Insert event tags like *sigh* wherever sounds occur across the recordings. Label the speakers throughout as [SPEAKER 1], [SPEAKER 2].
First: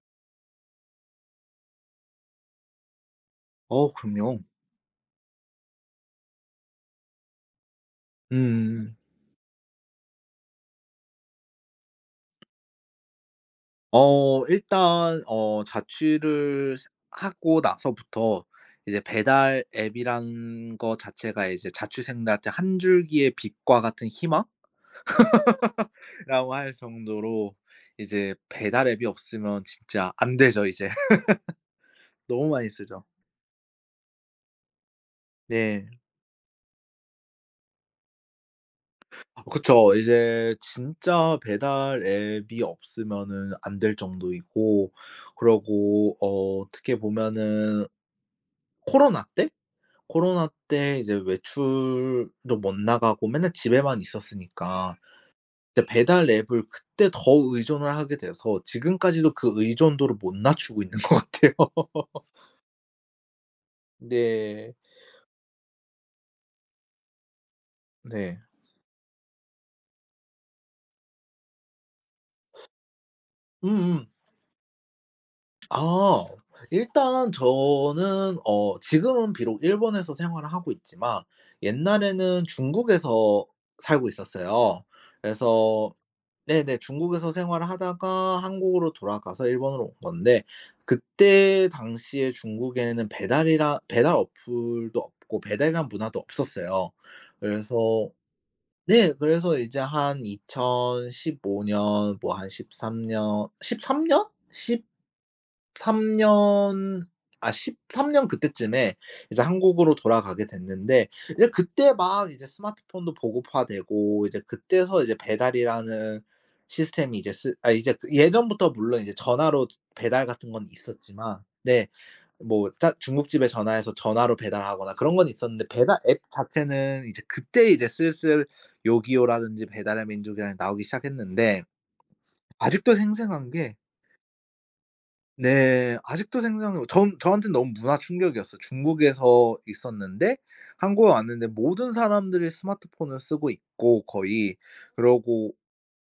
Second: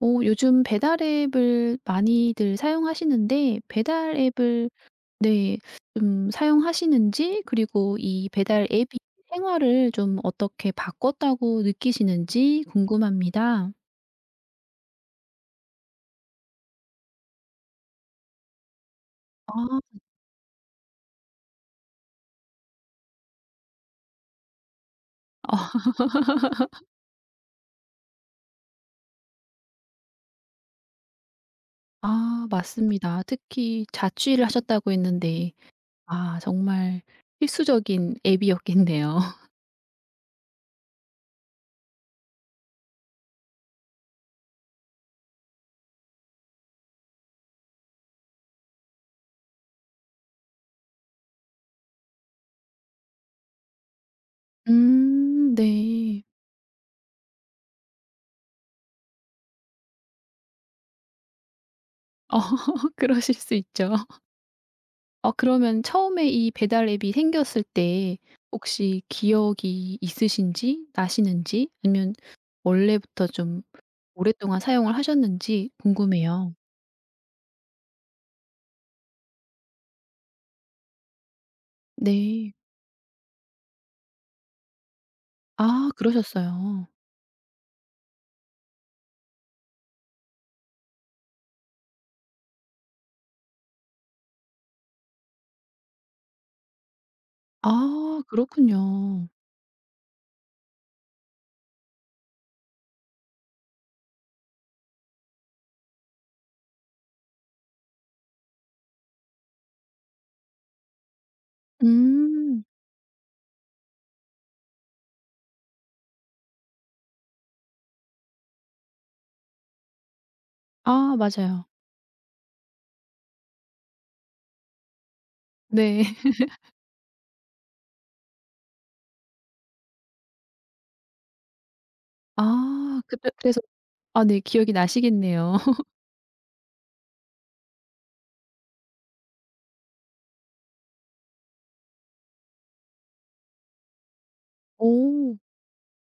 [SPEAKER 1] 요즘 배달 앱을 많이들 사용하시는데 배달
[SPEAKER 2] 그럼요.
[SPEAKER 1] 앱을 네, 좀 사용하시는지 그리고 이 배달 앱이
[SPEAKER 2] 음.
[SPEAKER 1] 생활을 좀 어떻게 바꿨다고 느끼시는지 궁금합니다.
[SPEAKER 2] 일단 자취를 스 하고 나서부터 이제 배달
[SPEAKER 1] 아.
[SPEAKER 2] 앱이란 거 자체가 이제 자취생들한테 한 줄기의 빛과 같은 희망이라고
[SPEAKER 1] *laughs* 아.
[SPEAKER 2] 할 정도로, 이제 배달 앱이 없으면 진짜 안 되죠 이제. *laughs*
[SPEAKER 1] 아,
[SPEAKER 2] 너무 많이 쓰죠.
[SPEAKER 1] 맞습니다. 특히 자취를 하셨다고 했는데
[SPEAKER 2] 네.
[SPEAKER 1] 아 정말 필수적인 앱이었겠네요. *laughs*
[SPEAKER 2] 그쵸. 이제 진짜 배달 앱이 없으면은 안 될 정도이고, 그러고 어떻게 보면은 코로나 때 코로나 때 이제 외출도 못 나가고 맨날 집에만 있었으니까
[SPEAKER 1] 음,
[SPEAKER 2] 이제
[SPEAKER 1] 네.
[SPEAKER 2] 배달 앱을 그때 더 의존을 하게 돼서, 지금까지도 그 의존도를 못 낮추고 있는 것 같아요. *laughs*
[SPEAKER 1] 어 *laughs* 그러실 수 있죠.
[SPEAKER 2] 네.
[SPEAKER 1] 아, 그러면 처음에 이 배달 앱이 생겼을 때
[SPEAKER 2] 네.
[SPEAKER 1] 혹시 기억이 있으신지 나시는지 아니면 원래부터 좀
[SPEAKER 2] 음음.
[SPEAKER 1] 오랫동안 사용을 하셨는지
[SPEAKER 2] 아.
[SPEAKER 1] 궁금해요.
[SPEAKER 2] 일단 저는 지금은 비록 일본에서 생활을 하고 있지만 옛날에는
[SPEAKER 1] 네.
[SPEAKER 2] 중국에서 살고 있었어요.
[SPEAKER 1] 아
[SPEAKER 2] 그래서 네네,
[SPEAKER 1] 그러셨어요.
[SPEAKER 2] 중국에서 생활을 하다가 한국으로 돌아가서 일본으로 온 건데, 그때 당시에 중국에는 배달 어플도 없고 배달이란 문화도 없었어요. 그래서
[SPEAKER 1] 아
[SPEAKER 2] 네.
[SPEAKER 1] 그렇군요.
[SPEAKER 2] 그래서 이제 한 2015 년, 뭐 한 13년, 13 년? 13 년, 아 13년 그때쯤에 이제 한국으로 돌아가게 됐는데, 이제 그때 막 이제
[SPEAKER 1] 음.
[SPEAKER 2] 스마트폰도 보급화되고, 이제 그때서 이제 배달이라는 시스템이 이제 쓰 아 이제 그 예전부터 물론 이제 전화로 배달 같은 건
[SPEAKER 1] 아
[SPEAKER 2] 있었지만,
[SPEAKER 1] 맞아요.
[SPEAKER 2] 네, 뭐 짜 중국집에 전화해서 전화로 배달하거나 그런 건 있었는데, 배달
[SPEAKER 1] 네.
[SPEAKER 2] 앱
[SPEAKER 1] *laughs*
[SPEAKER 2] 자체는 이제 그때 이제 슬슬 요기요라든지 배달의 민족이라는 나오기 시작했는데, 아직도
[SPEAKER 1] 아 그때
[SPEAKER 2] 생생한
[SPEAKER 1] 그래서
[SPEAKER 2] 게,
[SPEAKER 1] 아 네 기억이 나시겠네요. *laughs*
[SPEAKER 2] 네, 아직도 생생해요. 전 저한테는 너무 문화 충격이었어요. 중국에서 있었는데 한국에 왔는데, 모든 사람들이 스마트폰을 쓰고 있고 거의,
[SPEAKER 1] 오
[SPEAKER 2] 그러고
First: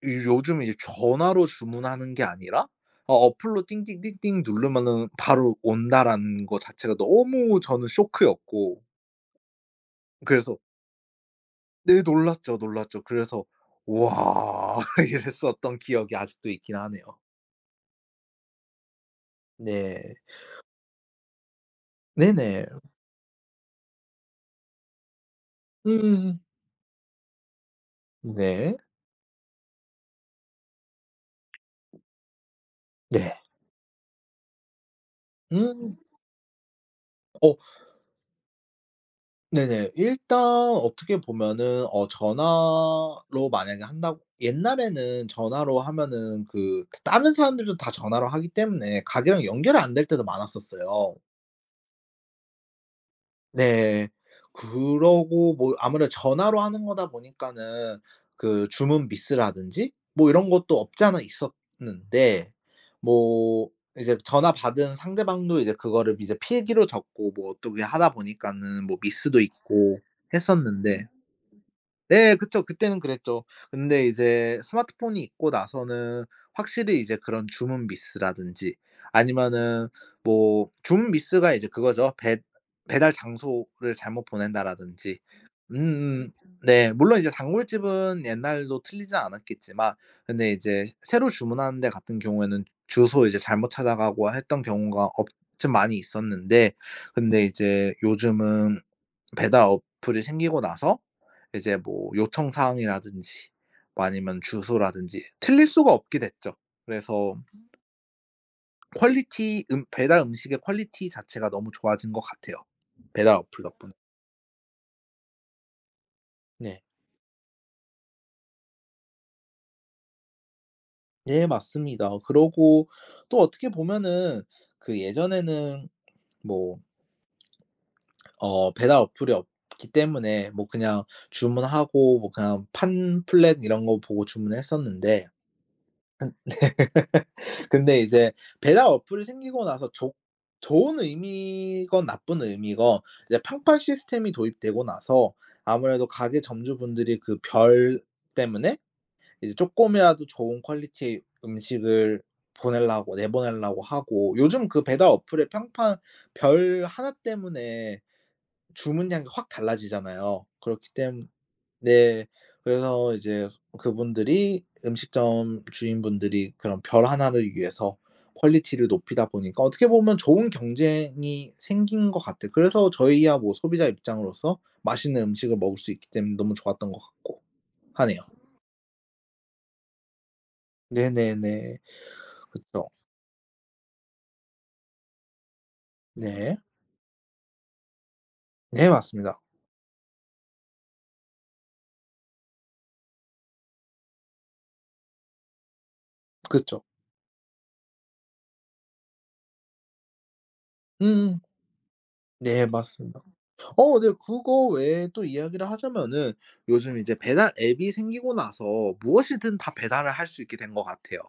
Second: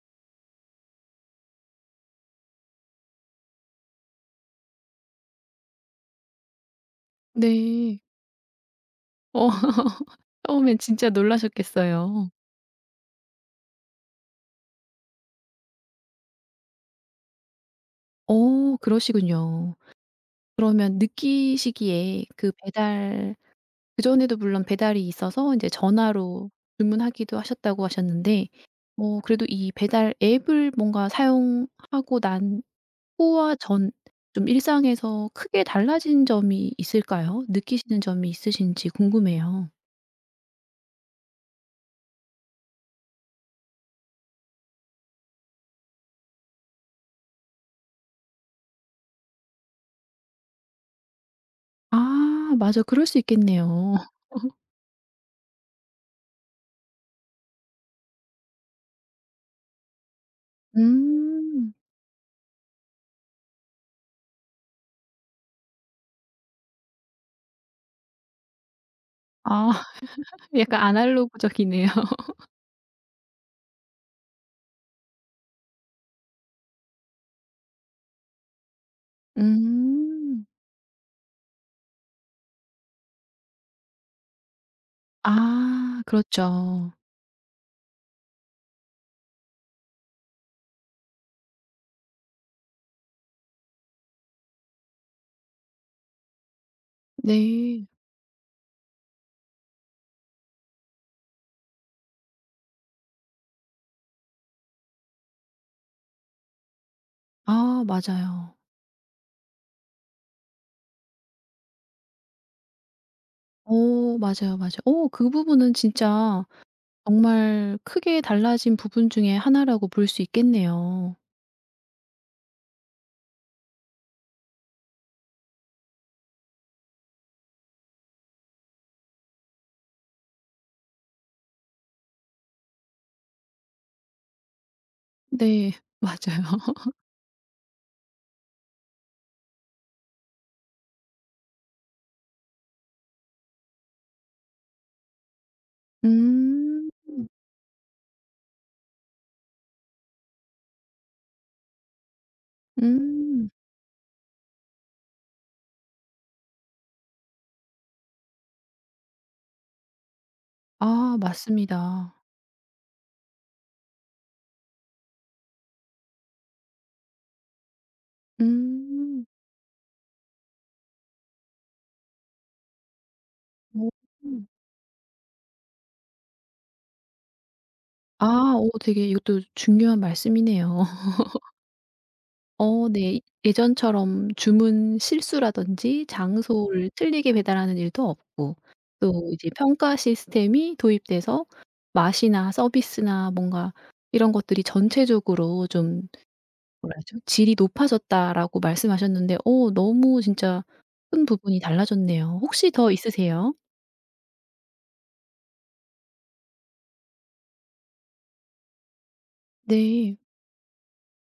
[SPEAKER 2] 이 요즘 이제 전화로 주문하는 게 아니라 어플로 띵띵띵띵 누르면은 바로 온다라는 거 자체가 너무 저는
[SPEAKER 1] 네.
[SPEAKER 2] 쇼크였고,
[SPEAKER 1] 어 *laughs*
[SPEAKER 2] 그래서
[SPEAKER 1] 처음엔 진짜
[SPEAKER 2] 네,
[SPEAKER 1] 놀라셨겠어요.
[SPEAKER 2] 놀랐죠, 놀랐죠. 그래서 "우와." *laughs* 이랬었던 기억이 아직도 있긴 하네요.
[SPEAKER 1] 오 그러시군요.
[SPEAKER 2] 네.
[SPEAKER 1] 그러면 느끼시기에 그
[SPEAKER 2] 네네.
[SPEAKER 1] 배달 그전에도 물론 배달이 있어서 인제
[SPEAKER 2] 음.
[SPEAKER 1] 전화로 주문하기도 하셨다고 하셨는데
[SPEAKER 2] 네.
[SPEAKER 1] 어 그래도 이 배달 앱을 뭔가 사용하고 난
[SPEAKER 2] 네.
[SPEAKER 1] 후와 전 좀 일상에서 크게
[SPEAKER 2] 음.
[SPEAKER 1] 달라진 점이 있을까요?
[SPEAKER 2] 어
[SPEAKER 1] 느끼시는 점이 있으신지 궁금해요.
[SPEAKER 2] 네네. 일단 어떻게 보면은 전화로 만약에 한다고, 옛날에는 전화로 하면은 그 다른 사람들도 다 전화로 하기 때문에 가게랑 연결이 안 될 때도 많았었어요.
[SPEAKER 1] 아 맞아. 그럴 수 있겠네요.
[SPEAKER 2] 네. 그러고 뭐 아무래도 전화로 하는 거다 보니까는 그 주문 미스라든지 뭐 이런 것도 없지 않아
[SPEAKER 1] 음.
[SPEAKER 2] 있었는데, 뭐 이제 전화 받은 상대방도 이제 그거를 이제 필기로 적고 뭐 어떻게 하다 보니까는 뭐 미스도
[SPEAKER 1] 아
[SPEAKER 2] 있고
[SPEAKER 1] *laughs* 약간
[SPEAKER 2] 했었는데,
[SPEAKER 1] 아날로그적이네요.
[SPEAKER 2] 네, 그쵸. 그때는 그랬죠. 근데 이제 스마트폰이 있고 나서는 확실히 이제 그런 주문 미스라든지 아니면은,
[SPEAKER 1] 음.
[SPEAKER 2] 뭐 주문 미스가 이제 그거죠, 배 배달 장소를 잘못 보낸다라든지.
[SPEAKER 1] 아
[SPEAKER 2] 음음. 네,
[SPEAKER 1] 그렇죠.
[SPEAKER 2] 물론 이제 단골집은 옛날도 틀리지 않았겠지만, 근데 이제 새로 주문하는 데 같은 경우에는 주소 이제 잘못 찾아가고 했던 경우가 없 좀 많이 있었는데, 근데
[SPEAKER 1] 네.
[SPEAKER 2] 이제 요즘은 배달 어플이 생기고 나서 이제 뭐 요청 사항이라든지 뭐 아니면 주소라든지 틀릴 수가 없게 됐죠. 그래서
[SPEAKER 1] 아 맞아요.
[SPEAKER 2] 퀄리티 배달 음식의 퀄리티 자체가 너무 좋아진 것 같아요, 배달 어플 덕분에.
[SPEAKER 1] 어 맞아요, 맞아요. 어 그 부분은 진짜
[SPEAKER 2] 네.
[SPEAKER 1] 정말 크게 달라진 부분 중에 하나라고 볼 수 있겠네요.
[SPEAKER 2] 네, 맞습니다. 그러고 또 어떻게 보면은 그 예전에는, 뭐 배달 어플이 없기 때문에 뭐 그냥 주문하고 뭐 그냥 팜플렛 이런 거 보고 주문을 했었는데,
[SPEAKER 1] 네. *laughs* 맞아요. *laughs*
[SPEAKER 2] 근데 이제 배달 어플이 생기고 나서 좋 좋은 의미건 나쁜 의미건 이제 평판 시스템이 도입되고 나서, 아무래도 가게
[SPEAKER 1] 음.
[SPEAKER 2] 점주분들이 그 별 때문에 이제 쪼끔이라도 좋은 퀄리티의 음식을 보내려고
[SPEAKER 1] 음.
[SPEAKER 2] 내보내려고 하고, 요즘 그 배달 어플의 평판 별 하나 때문에 주문량이 확 달라지잖아요. 그렇기
[SPEAKER 1] 아
[SPEAKER 2] 때문,
[SPEAKER 1] 맞습니다.
[SPEAKER 2] 네. 그래서 이제 그분들이, 음식점 주인분들이 그런 별 하나를 위해서 퀄리티를
[SPEAKER 1] 음.
[SPEAKER 2] 높이다 보니까 어떻게 보면 좋은 경쟁이 생긴 것 같아요. 그래서 저희야 뭐 소비자
[SPEAKER 1] 어.
[SPEAKER 2] 입장으로서 맛있는 음식을 먹을 수 있기 때문에 너무 좋았던 것 같고 하네요.
[SPEAKER 1] 아오 되게 이것도 중요한 말씀이네요.
[SPEAKER 2] 네네네.
[SPEAKER 1] 어
[SPEAKER 2] 그쵸.
[SPEAKER 1] 네. 예전처럼 주문 실수라든지
[SPEAKER 2] 네.
[SPEAKER 1] 장소를 틀리게 배달하는 일도 없고
[SPEAKER 2] 네,
[SPEAKER 1] 또
[SPEAKER 2] 맞습니다.
[SPEAKER 1] 이제 평가 시스템이 도입돼서 맛이나 서비스나 뭔가 이런 것들이 전체적으로 좀
[SPEAKER 2] 그쵸.
[SPEAKER 1] 뭐라 하죠? "질이 높아졌다."라고 말씀하셨는데 어 너무 진짜 큰
[SPEAKER 2] 음음.
[SPEAKER 1] 부분이 달라졌네요.
[SPEAKER 2] 네,
[SPEAKER 1] 혹시 더
[SPEAKER 2] 맞습니다.
[SPEAKER 1] 있으세요?
[SPEAKER 2] 네, 그거 외에 또 이야기를 하자면은 요즘 이제 배달 앱이 생기고 나서 무엇이든 다 배달을
[SPEAKER 1] 네.
[SPEAKER 2] 할 수 있게 된 것 같아요.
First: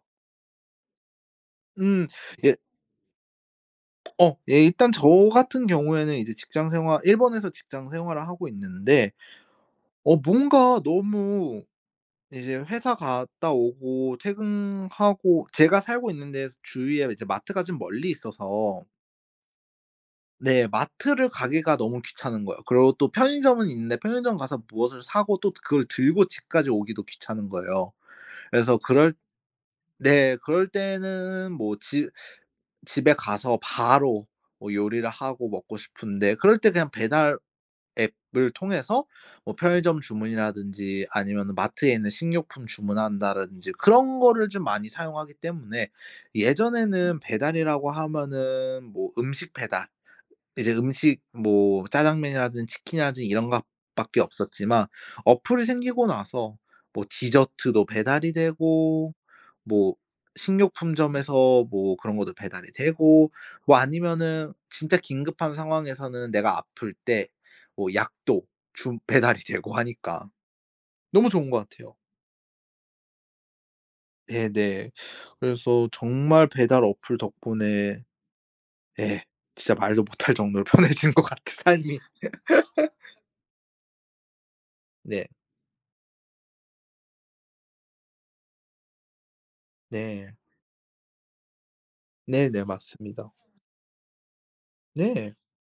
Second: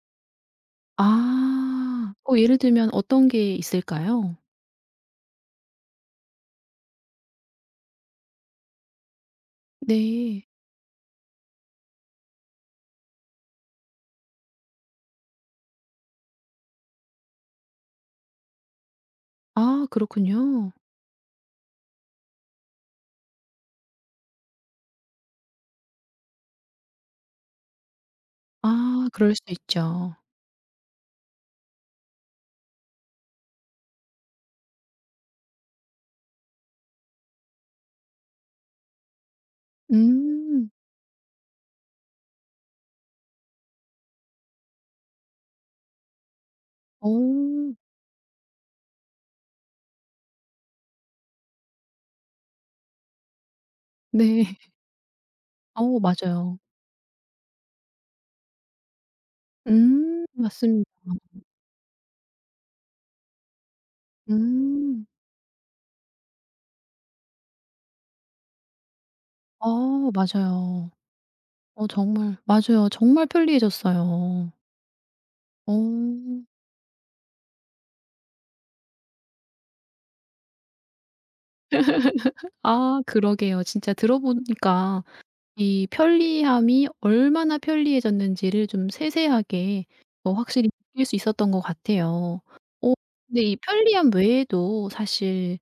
[SPEAKER 2] 음.
[SPEAKER 1] 아. 어
[SPEAKER 2] 예
[SPEAKER 1] 예를 들면 어떤 게 있을까요?
[SPEAKER 2] 예, 일단 저 같은 경우에는 이제 직장 생활 일본에서 직장 생활을 하고 있는데,
[SPEAKER 1] 네.
[SPEAKER 2] 뭔가 너무 이제 회사 갔다 오고 퇴근하고 제가 살고 있는 데에서 주위에 이제 마트가 좀 멀리 있어서,
[SPEAKER 1] 아
[SPEAKER 2] 네,
[SPEAKER 1] 그렇군요.
[SPEAKER 2] 마트를 가기가 너무 귀찮은 거예요. 그리고 또 편의점은 있는데 편의점 가서 무엇을 사고 또 그걸 들고 집까지 오기도 귀찮은 거예요. 그래서
[SPEAKER 1] 아
[SPEAKER 2] 그럴
[SPEAKER 1] 그럴 수 있죠.
[SPEAKER 2] 네, 그럴 때는 뭐집 집에 가서 바로 뭐 요리를 하고 먹고 싶은데, 그럴 때 그냥 배달 앱을 통해서 뭐 편의점
[SPEAKER 1] 음.
[SPEAKER 2] 주문이라든지 아니면은 마트에 있는 식료품 주문한다든지 그런 거를 좀 많이 사용하기 때문에,
[SPEAKER 1] 어.
[SPEAKER 2] 예전에는 배달이라고 하면은 뭐 음식 배달, 이제 음식, 뭐 짜장면이라든 치킨이라든 이런 것밖에
[SPEAKER 1] 네. *laughs*
[SPEAKER 2] 없었지만 어플이
[SPEAKER 1] 어
[SPEAKER 2] 생기고 나서
[SPEAKER 1] 맞아요.
[SPEAKER 2] 뭐 디저트도 배달이 되고, 뭐
[SPEAKER 1] 맞습니다.
[SPEAKER 2] 식료품점에서 뭐 그런 것도 배달이 되고, 뭐 아니면은 진짜
[SPEAKER 1] 음.
[SPEAKER 2] 긴급한 상황에서는 내가 아플 때 뭐 약도 주 *laughs* 배달이
[SPEAKER 1] 아
[SPEAKER 2] 되고 하니까
[SPEAKER 1] 맞아요.
[SPEAKER 2] 너무 좋은 것
[SPEAKER 1] 어
[SPEAKER 2] 같아요.
[SPEAKER 1] 정말 맞아요. 정말 편리해졌어요.
[SPEAKER 2] 네네.
[SPEAKER 1] 어.
[SPEAKER 2] 그래서 정말 배달 어플 덕분에, 예, 진짜 말도 못할 정도로 *laughs* 편해진 것 같아, 삶이.
[SPEAKER 1] 아 그러게요. 진짜 들어보니까
[SPEAKER 2] 네.
[SPEAKER 1] 이 편리함이 얼마나 편리해졌는지를 좀 세세하게
[SPEAKER 2] 네.
[SPEAKER 1] 어 확실히 느낄 수 있었던 것 같아요.
[SPEAKER 2] 네네,
[SPEAKER 1] 어
[SPEAKER 2] 맞습니다.
[SPEAKER 1] 근데 이 편리함 외에도
[SPEAKER 2] 네.
[SPEAKER 1] 사실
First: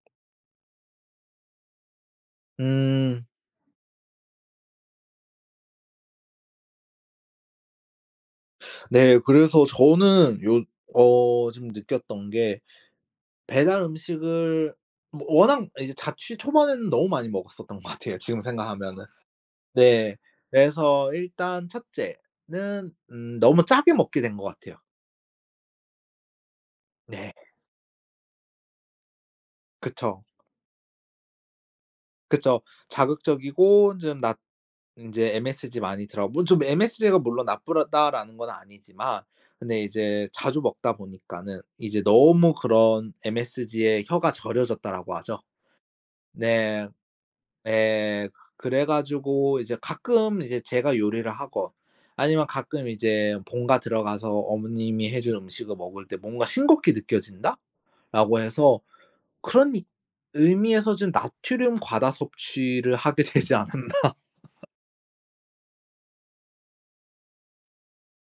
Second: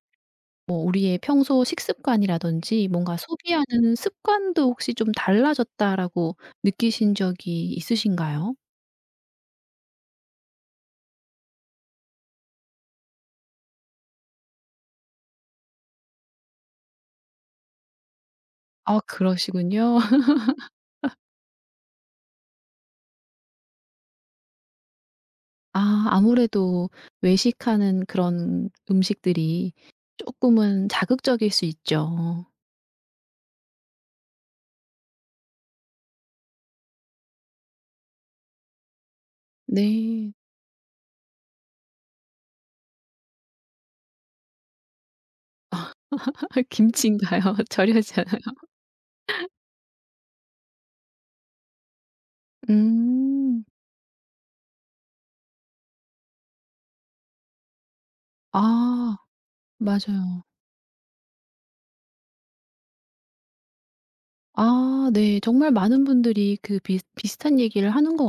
[SPEAKER 1] 뭐 우리의 평소 식습관이라든지 뭔가
[SPEAKER 2] 음.
[SPEAKER 1] 소비하는 습관도 혹시 좀 달라졌다라고 느끼신 적이 있으신가요?
[SPEAKER 2] 네. 그래서 저는 요 어 좀 느꼈던 게, 배달 음식을 뭐 워낙 이제 자취 초반에는 너무 많이 먹었었던 것 같아요, 지금
[SPEAKER 1] 아
[SPEAKER 2] 생각하면은.
[SPEAKER 1] 그러시군요.
[SPEAKER 2] 네.
[SPEAKER 1] *laughs*
[SPEAKER 2] 그래서 일단 첫째는 너무 짜게 먹게 된 것 같아요.
[SPEAKER 1] 아 아무래도
[SPEAKER 2] 네.
[SPEAKER 1] 외식하는 그런 음식들이
[SPEAKER 2] 그쵸.
[SPEAKER 1] 조금은 자극적일 수 있죠.
[SPEAKER 2] 그쵸. 자극적이고 좀나 이제 MSG 많이 들어가고, 뭐 좀 MSG가 물론 나쁘다라는 건 아니지만, 근데 이제
[SPEAKER 1] 네.
[SPEAKER 2] 자주 먹다 보니까는 이제 너무 그런 MSG에 혀가 절여졌다라고 하죠.
[SPEAKER 1] *laughs*
[SPEAKER 2] 네.
[SPEAKER 1] 김치인가요? *laughs* 절여지
[SPEAKER 2] 예.
[SPEAKER 1] 않아요.
[SPEAKER 2] 그래 가지고 이제 가끔 이제 제가 요리를 하건 아니면 가끔 이제
[SPEAKER 1] 음.
[SPEAKER 2] 본가 들어가서 어머님이 해준 음식을 먹을 때 뭔가 '싱겁게 느껴진다.'라고 해서,
[SPEAKER 1] 아
[SPEAKER 2] 그런 이
[SPEAKER 1] 맞아요.
[SPEAKER 2] 의미에서 좀 나트륨 과다 섭취를 하게 되지 않았나.
[SPEAKER 1] 아 네. 정말 많은 분들이 그 비슷 비슷한 얘기를 하는 것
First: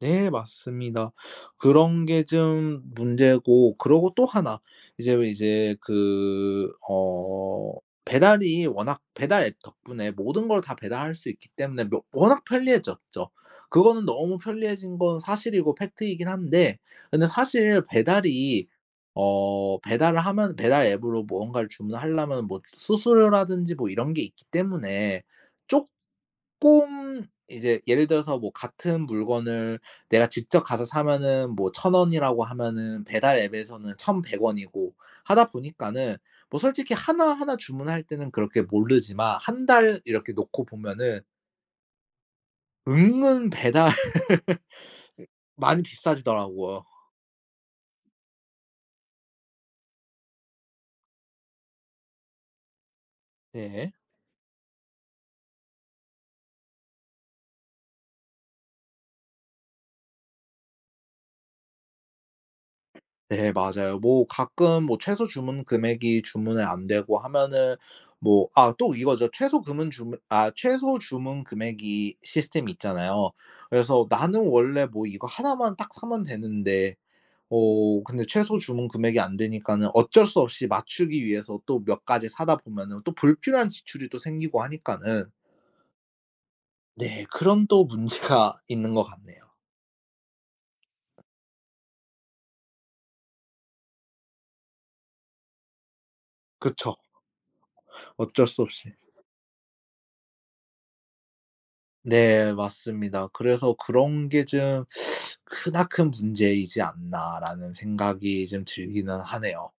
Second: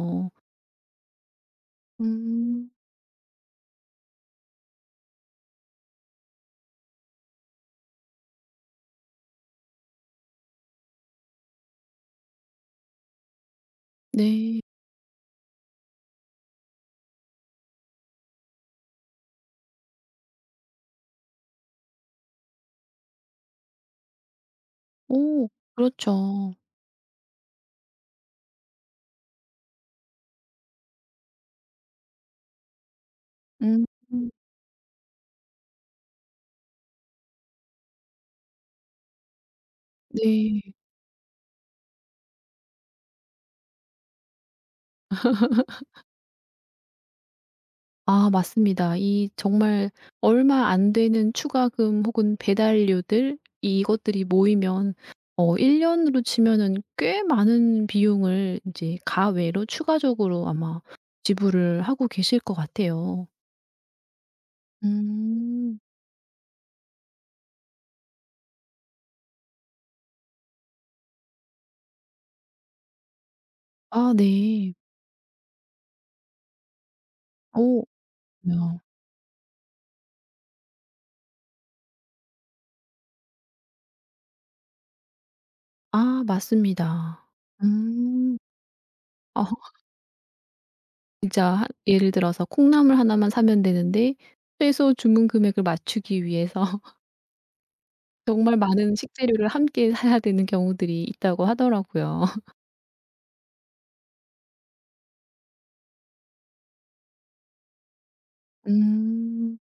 [SPEAKER 2] 네, 맞습니다. 그런 게
[SPEAKER 1] 음.
[SPEAKER 2] 좀 문제고, 그러고 또 하나 이제 그 배달이 워낙 배달 앱 덕분에 모든 걸 다 배달할 수 있기 때문에 뭐 워낙 편리해졌죠. 그거는 너무
[SPEAKER 1] 네.
[SPEAKER 2] 편리해진 건 사실이고 팩트이긴 한데, 근데 사실 배달이 어 배달을 하면 배달 앱으로 무언가를 주문하려면 뭐 수수료라든지 뭐 이런 게 있기 때문에
[SPEAKER 1] 오 그렇죠.
[SPEAKER 2] 조금, 이제 예를 들어서 뭐 같은 물건을 내가 직접 가서 사면은 뭐 천 원이라고 하면은 배달
[SPEAKER 1] 음
[SPEAKER 2] 앱에서는 1,100 원이고 하다 보니까는, 뭐 솔직히 하나하나 주문할 때는 그렇게 모르지만 한 달 이렇게
[SPEAKER 1] 네.
[SPEAKER 2] 놓고 보면은 은근 배달 *laughs* 많이 비싸지더라고요.
[SPEAKER 1] 아 맞습니다. 이 정말 얼마 안 되는 추가금 혹은 배달료들
[SPEAKER 2] 네.
[SPEAKER 1] 이것들이 모이면 어 1년 년으로 치면은 꽤 많은 비용을 이제 가외로 추가적으로 아마 지불을 하고 계실 것 같아요.
[SPEAKER 2] 네, 맞아요. 뭐 가끔 뭐 최소 주문
[SPEAKER 1] 음.
[SPEAKER 2] 금액이 주문이 안 되고 하면은, 뭐 또 이거죠. 최소 주문 금액이 시스템이 있잖아요. 그래서
[SPEAKER 1] 아
[SPEAKER 2] '나는
[SPEAKER 1] 네.
[SPEAKER 2] 원래 뭐 이거 하나만 딱 사면 되는데
[SPEAKER 1] 오,
[SPEAKER 2] 근데 최소
[SPEAKER 1] 야.
[SPEAKER 2] 주문 금액이 안 되니까는 어쩔 수 없이 맞추기 위해서 또 몇 가지 사다 보면은 또 불필요한 지출이 또 생기고 하니까는,
[SPEAKER 1] 아
[SPEAKER 2] 네,
[SPEAKER 1] 맞습니다.
[SPEAKER 2] 그런 또
[SPEAKER 1] 음.
[SPEAKER 2] 문제가 *laughs* 있는 것 같네요.
[SPEAKER 1] 아. 진짜 하 예를 들어서 콩나물 하나만 사면 되는데 최소 주문 금액을 맞추기 위해서
[SPEAKER 2] 그쵸.
[SPEAKER 1] *laughs*
[SPEAKER 2] 어쩔
[SPEAKER 1] 정말
[SPEAKER 2] 수 없이.
[SPEAKER 1] 많은 식재료를 함께 사야 되는 경우들이 있다고 하더라고요.
[SPEAKER 2] 네, 맞습니다. 그래서 '그런 게 좀 크나큰 문제이지 않나.'라는 생각이 좀
[SPEAKER 1] *laughs*
[SPEAKER 2] 들기는
[SPEAKER 1] 음.
[SPEAKER 2] 하네요.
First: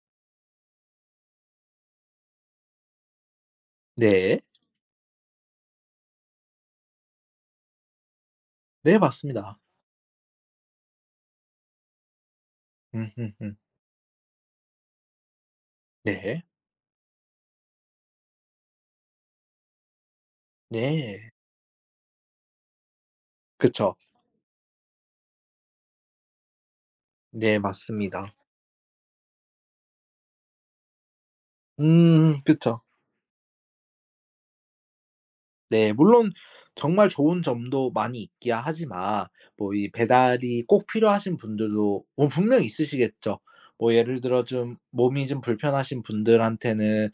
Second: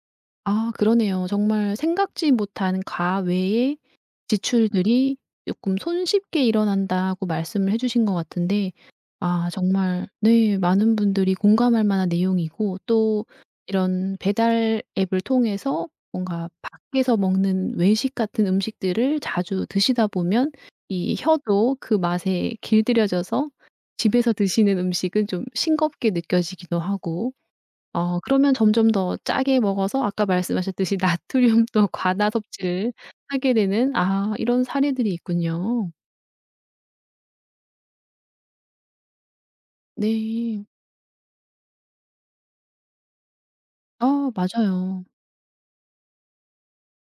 [SPEAKER 1] 아 그러네요. 정말 생각지 못한 과외의
[SPEAKER 2] 네.
[SPEAKER 1] 지출들이 조금 "손쉽게 일어난다."고 말씀을 해 주신 것 같은데
[SPEAKER 2] 네,
[SPEAKER 1] 아
[SPEAKER 2] 맞습니다.
[SPEAKER 1] 정말 네 많은 분들이 공감할 만한 내용이고 또
[SPEAKER 2] 음음음.
[SPEAKER 1] 이런 배달 앱을 통해서
[SPEAKER 2] 네.
[SPEAKER 1] 뭔가 밖에서 먹는 외식 같은 음식들을 자주 드시다 보면 이
[SPEAKER 2] 네.
[SPEAKER 1] 혀도 그 맛에 길들여져서
[SPEAKER 2] 그쵸.
[SPEAKER 1] 집에서 드시는 음식은 좀 싱겁게 느껴지기도 하고
[SPEAKER 2] 네,
[SPEAKER 1] 어
[SPEAKER 2] 맞습니다.
[SPEAKER 1] 그러면 점점 더 짜게 먹어서 아까 말씀하셨듯이 *laughs* 나트륨도 과다
[SPEAKER 2] 음, 그쵸.
[SPEAKER 1] 섭취를 하게 되는 아 이런 사례들이 있군요.
[SPEAKER 2] 네, 물론 정말 좋은 점도 많이 있기야 하지만 뭐 이 배달이
[SPEAKER 1] 네.
[SPEAKER 2] 꼭 필요하신 분들도 뭐 분명 있으시겠죠. 뭐 예를
[SPEAKER 1] 아
[SPEAKER 2] 들어 좀
[SPEAKER 1] 맞아요.
[SPEAKER 2] 몸이 좀 불편하신 분들한테는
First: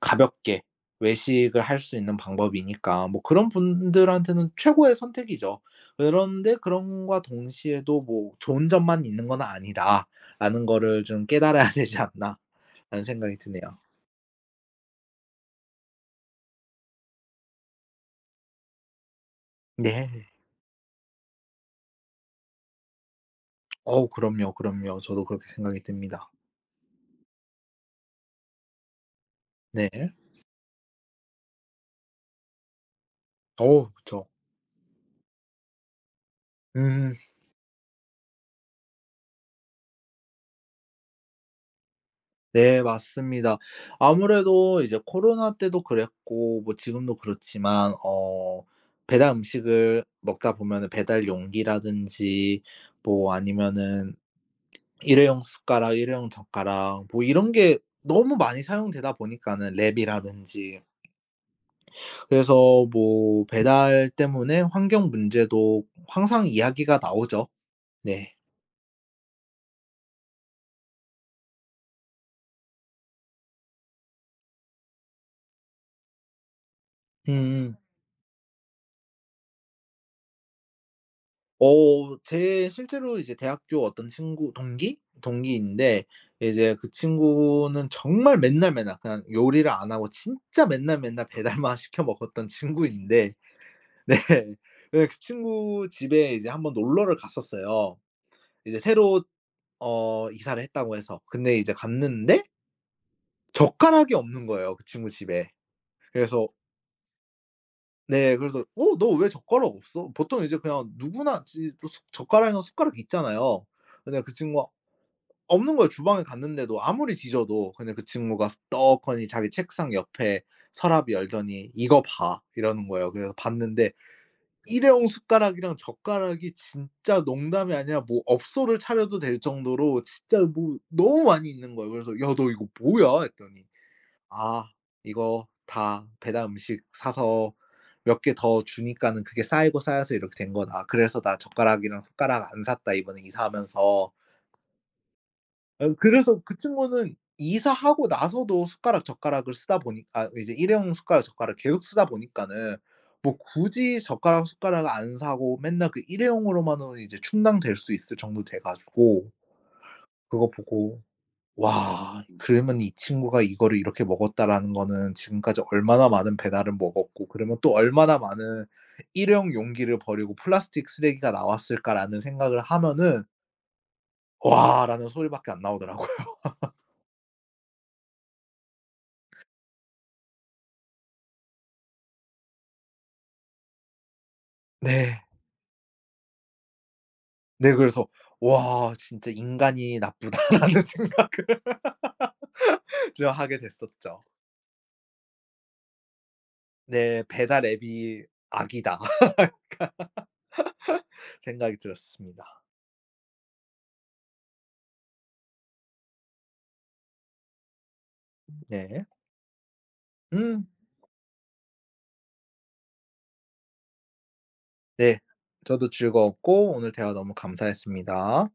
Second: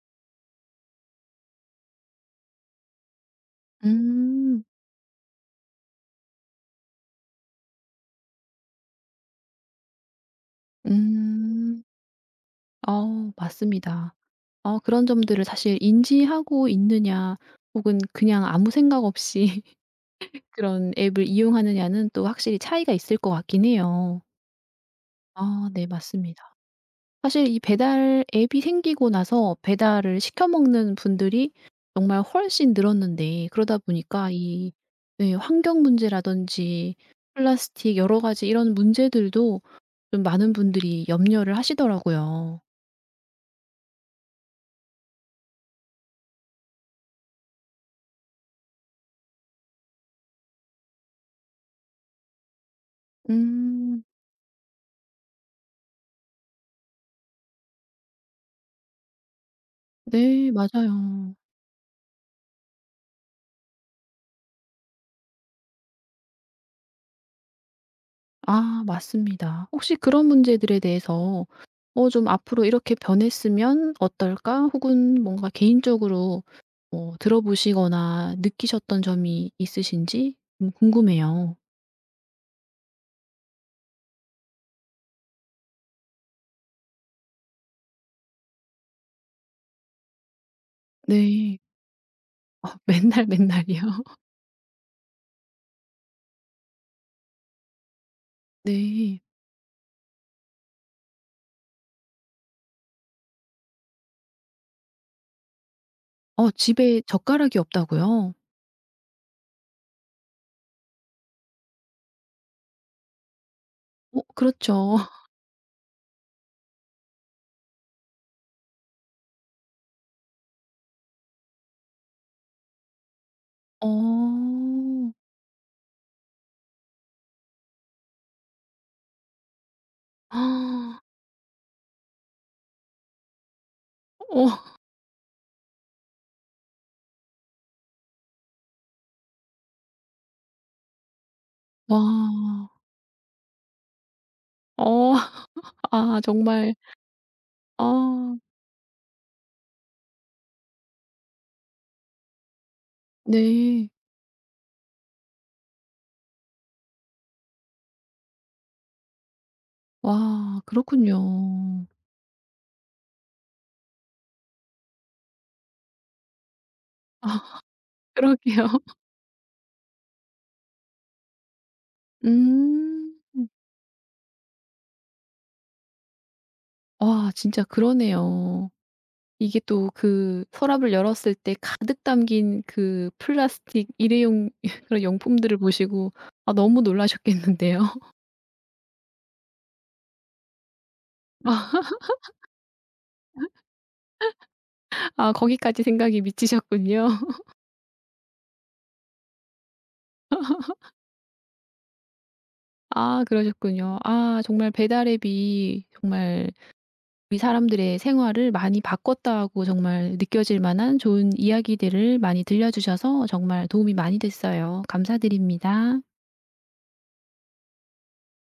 [SPEAKER 2] 가볍게 외식을 할 수 있는 방법이니까 뭐 그런 분들한테는
[SPEAKER 1] 음.
[SPEAKER 2] 최고의 선택이죠. 그런데 그런과 동시에도 뭐 '좋은 점만 있는 건 아니다.'라는 거를 좀 깨달아야 *laughs*
[SPEAKER 1] 음.
[SPEAKER 2] 되지 않나라는
[SPEAKER 1] 어
[SPEAKER 2] 생각이 드네요.
[SPEAKER 1] 맞습니다. 어 그런 점들을 사실 인지하고 있느냐 혹은 그냥 아무 생각 없이
[SPEAKER 2] 네.
[SPEAKER 1] *laughs* 그런 앱을 이용하느냐는 또 확실히 차이가 있을 것 같긴
[SPEAKER 2] 어우,
[SPEAKER 1] 해요.
[SPEAKER 2] 그럼요, 그럼요. 저도 그렇게
[SPEAKER 1] 아
[SPEAKER 2] 생각이
[SPEAKER 1] 네
[SPEAKER 2] 듭니다.
[SPEAKER 1] 맞습니다. 사실 이 배달 앱이 생기고 나서
[SPEAKER 2] 네.
[SPEAKER 1] 배달을 시켜 먹는 분들이 정말 훨씬 늘었는데 그러다
[SPEAKER 2] 어우, 그쵸.
[SPEAKER 1] 보니까 이 예 환경 문제라든지
[SPEAKER 2] 음,
[SPEAKER 1] 플라스틱 여러 가지 이런 문제들도 좀 많은 분들이 염려를 하시더라고요.
[SPEAKER 2] 네, 맞습니다. 아무래도 이제 코로나 때도 그랬고 뭐 지금도 그렇지만 배달 음식을 먹다 보면은 배달 용기라든지, 뭐
[SPEAKER 1] 음.
[SPEAKER 2] 아니면은 일회용 숟가락, 일회용 젓가락 뭐 이런 게 너무 많이 사용되다 보니까는
[SPEAKER 1] 네
[SPEAKER 2] 랩이라든지,
[SPEAKER 1] 맞아요.
[SPEAKER 2] 그래서 뭐 배달 때문에 환경 문제도 항상 이야기가 나오죠. 네.
[SPEAKER 1] 아 맞습니다. 혹시 그런 문제들에 대해서 어 좀 '앞으로 이렇게 변했으면 어떨까?' 혹은 뭔가 개인적으로 뭐 들어
[SPEAKER 2] 음음.
[SPEAKER 1] 보시거나 느끼셨던 점이 있으신지 좀 궁금해요.
[SPEAKER 2] 제 실제로 이제 대학교 어떤 친구 동기? 동기인데, 이제 그 친구는 정말 맨날 맨날 그냥 요리를 안 하고 진짜 맨날 맨날
[SPEAKER 1] 네.
[SPEAKER 2] 배달만 *laughs* 시켜 먹었던
[SPEAKER 1] 아 맨날
[SPEAKER 2] 친구인데
[SPEAKER 1] 맨날이요?
[SPEAKER 2] *laughs* 네.
[SPEAKER 1] *laughs*
[SPEAKER 2] 네, 그 친구 집에 이제 한번 놀러를 갔었어요. 이제
[SPEAKER 1] 네.
[SPEAKER 2] 새로 이사를 했다고 해서. 근데 이제 갔는데 젓가락이 없는 거예요, 그 친구 집에. 그래서
[SPEAKER 1] 어 집에 젓가락이 없다고요?
[SPEAKER 2] 네, 그래서 "어, 너 왜 젓가락 없어?" 보통 이제 그냥 누구나 지 또 숟 젓가락이랑 숟가락 있잖아요. 근데
[SPEAKER 1] 어
[SPEAKER 2] 그 친구가
[SPEAKER 1] 그렇죠. *laughs*
[SPEAKER 2] 없는 거예요. 주방에 갔는데도 아무리 뒤져도, 근데 그 친구가 떡하니 자기 책상 옆에 서랍 이 열더니 "이거 봐." 이러는 거예요. 그래서
[SPEAKER 1] 어.
[SPEAKER 2] 봤는데 일회용 숟가락이랑 젓가락이 진짜 농담이 아니라 뭐 업소를 차려도 될 정도로 진짜 뭐
[SPEAKER 1] 아,
[SPEAKER 2] 너무 많이 있는 거예요. 그래서 "야, 너 이거 뭐야?" 했더니 "아,
[SPEAKER 1] 어.
[SPEAKER 2] 이거 다 배달 음식 사서 몇 개 더 주니까는 그게 쌓이고 쌓여서 이렇게 된 거다. 그래서 나 젓가락이랑
[SPEAKER 1] 와.
[SPEAKER 2] 숟가락 안 샀다, 이번에 이사하면서."
[SPEAKER 1] 어. *laughs* 아
[SPEAKER 2] 그래서 그
[SPEAKER 1] 정말
[SPEAKER 2] 친구는 이사하고
[SPEAKER 1] 아
[SPEAKER 2] 나서도 숟가락 젓가락을 쓰다 보니, 이제 일회용 숟가락 젓가락 계속 쓰다 보니까는 뭐
[SPEAKER 1] 네.
[SPEAKER 2] 굳이 젓가락 숟가락을 안 사고 맨날 그 일회용으로만으로 이제 충당될 수 있을 정도 돼 가지고, 그거
[SPEAKER 1] 와
[SPEAKER 2] 보고
[SPEAKER 1] 그렇군요.
[SPEAKER 2] '와, 그러면 이 친구가 이거를 이렇게 먹었다.'라는 거는 지금까지 얼마나 많은 배달을
[SPEAKER 1] *laughs*
[SPEAKER 2] 먹었고, 그러면
[SPEAKER 1] 아
[SPEAKER 2] 또 얼마나 많은
[SPEAKER 1] 그러게요.
[SPEAKER 2] 일회용 용기를 버리고 플라스틱 쓰레기가 나왔을까라는 생각을
[SPEAKER 1] 음.
[SPEAKER 2] 하면은 '와.'라는 소리밖에 안 나오더라고요. *laughs*
[SPEAKER 1] 와 진짜 그러네요. 이게 또 그 서랍을 열었을 때 가득 담긴 그 플라스틱 일회용 *laughs* 그런
[SPEAKER 2] 네.
[SPEAKER 1] 용품들을 보시고 아 너무
[SPEAKER 2] 네,
[SPEAKER 1] 놀라셨겠는데요.
[SPEAKER 2] 그래서 '와, 진짜 인간이 나쁘다.'라는 *laughs* 생각을
[SPEAKER 1] *laughs*
[SPEAKER 2] 좀 하게 됐었죠.
[SPEAKER 1] 아 거기까지 생각이 미치셨군요.
[SPEAKER 2] 네. '배달 앱이 악이다.' *laughs* 생각이 들었습니다.
[SPEAKER 1] 아 그러셨군요. 아 정말 배달 앱이 정말 우리 사람들의 생활을 많이
[SPEAKER 2] 네.
[SPEAKER 1] 바꿨다고 정말 느껴질
[SPEAKER 2] 음.
[SPEAKER 1] 만한 좋은 이야기들을 많이 들려주셔서 정말 도움이 많이 됐어요.
[SPEAKER 2] 네. 저도
[SPEAKER 1] 감사드립니다.
[SPEAKER 2] 즐거웠고 오늘 대화 너무 감사했습니다.